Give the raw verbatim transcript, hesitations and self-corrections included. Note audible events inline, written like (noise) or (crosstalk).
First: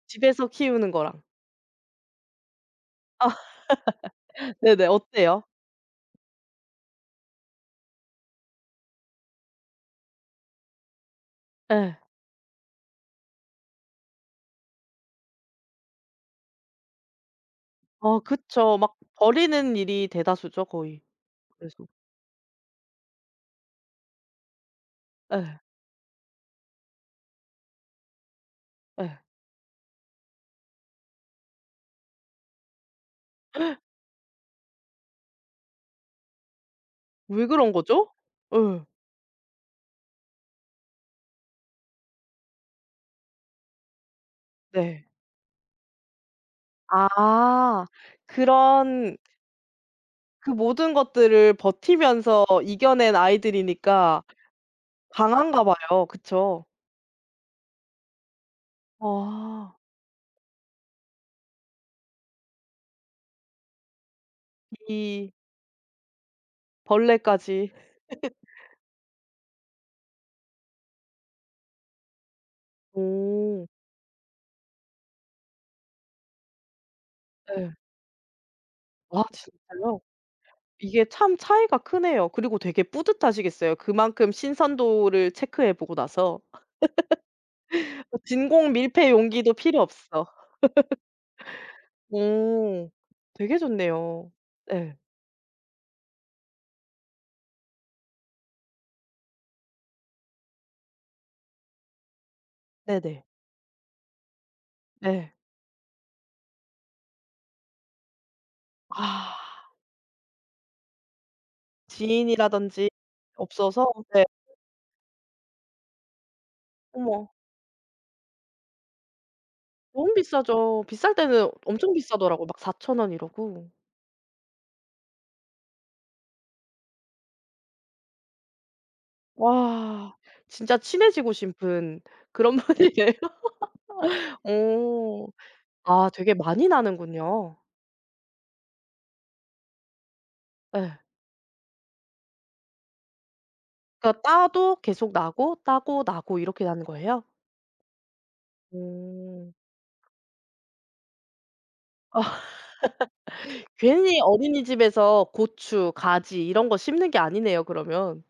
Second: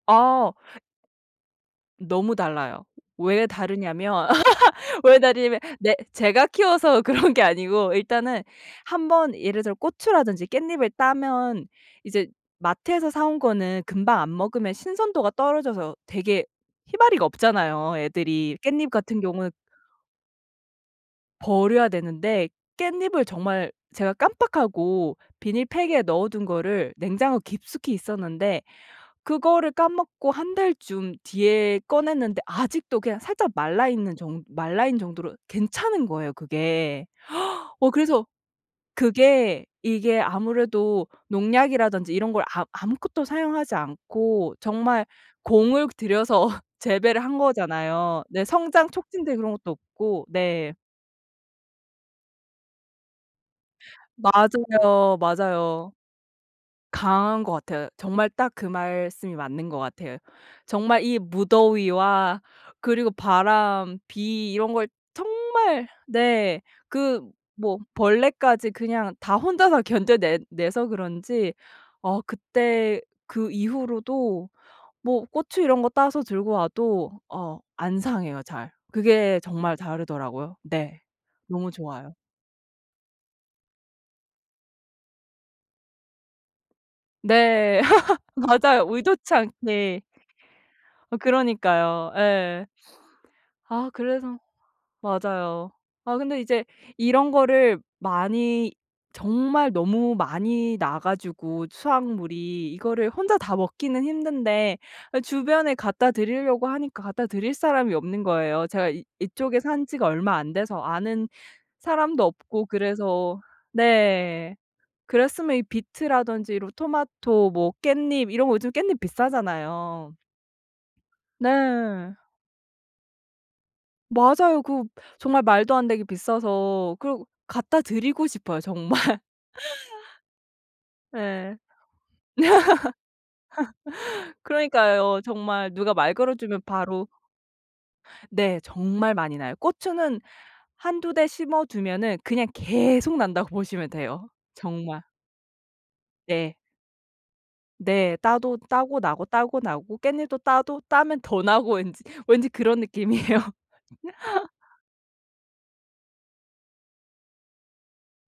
집에서 어. 키우는 거랑. 너무 달라요. 왜 다르냐면 (laughs) 네네. (laughs) 왜 어때요? 다르냐면 네 제가 키워서 그런 게 아니고 일단은 한 번 예를 들어 고추라든지 깻잎을 따면 예. 이제 마트에서 사 온 거는 금방 안 먹으면 신선도가 떨어져서 되게 힘아리가 없잖아요, 어 애들이. 그쵸. 깻잎 막 같은 경우에 버리는 일이 대다수죠 거의 그래서. 버려야 되는데 깻잎을 정말 제가 깜빡하고 예. 비닐팩에 넣어 둔 거를 냉장고 깊숙이 있었는데 예. 그거를 까먹고 한 달쯤 뒤에 꺼냈는데 아직도 그냥 살짝 (gasps) 말라있는 정 말라있는 정도로 괜찮은 거예요, 그게. 왜 그런 (gasps) 어 거죠? 그래서 예. 그게 이게 아무래도 농약이라든지 이런 걸 아 아무것도 사용하지 않고 정말 네. 공을 들여서 재배를 한 아 거잖아요. 네. 성장 그런 촉진제 그런 것도 없고. 그 네. 모든 것들을 버티면서 이겨낸 아이들이니까 맞아요. 강한가 맞아요. 봐요, 그쵸? 강한 것 같아요. 정말 딱 그 말씀이 맞는 아. 것 같아요. 정말 이 무더위와 그리고 바람, 비 이런 걸 이 정말 네. 그 벌레까지. 뭐 (laughs) 벌레까지 그냥 다 혼자서 견뎌내 내서 그런지 어 그때 그 오. 이후로도 뭐 고추 이런 거 따서 들고 와도 어 예. 안 상해요 잘. 아 그게 정말 진짜요? 다르더라고요. 네. 이게 참 너무 차이가 좋아요. 크네요. 그리고 되게 뿌듯하시겠어요. 그만큼 신선도를 체크해 보고 나서 네. (laughs) 어 (laughs) 진공 맞아요. 밀폐 의도치 용기도 필요 않게. 없어. (laughs) 그러니까요. 예. 오 되게 아 좋네요. 그래서 예. 맞아요. 아 근데 이제 이런 거를 많이 정말 너무 많이 나 가지고 수확물이 이거를 네네. 혼자 다 먹기는 힘든데 예 예. 주변에 갖다 드리려고 하니까 갖다 드릴 사람이 없는 거예요. 제가 이 아. 이쪽에 산 지가 얼마 안 돼서 아는 사람도 없고 지인이라든지 그래서 없어서 네. 네. 그랬으면 이 비트라든지 이런 어머. 토마토 뭐 깻잎 이런 거 요즘 깻잎 너무 비싸잖아요. 비싸죠. 비쌀 네. 때는 엄청 비싸더라고요. 막 사천 원 이러고. 맞아요. 그 정말 말도 안 되게 비싸서 그러고 갖다 드리고 싶어요 정말. 와 진짜 친해지고 예. 싶은 그런 분이네요. (laughs) (laughs) 그러니까요. 오. 정말 누가 아 말 걸어 되게 주면 많이 바로 나는군요. 네. 정말 많이 나요. 고추는 예. 한두 대 심어 두면은 그냥 계속 난다고 보시면 그러니까 돼요, 따도 정말. 계속 나고 따고 나고 네. 이렇게 나는 거예요? 네. 따도 따고 나고 오. 따고 나고 깻잎도 따도 따면 더 나고 왠지 왠지 그런 느낌이에요. (laughs) 괜히 (laughs) 어린이집에서 고추, 가지 이런 거 심는 게 아니네요 그러면.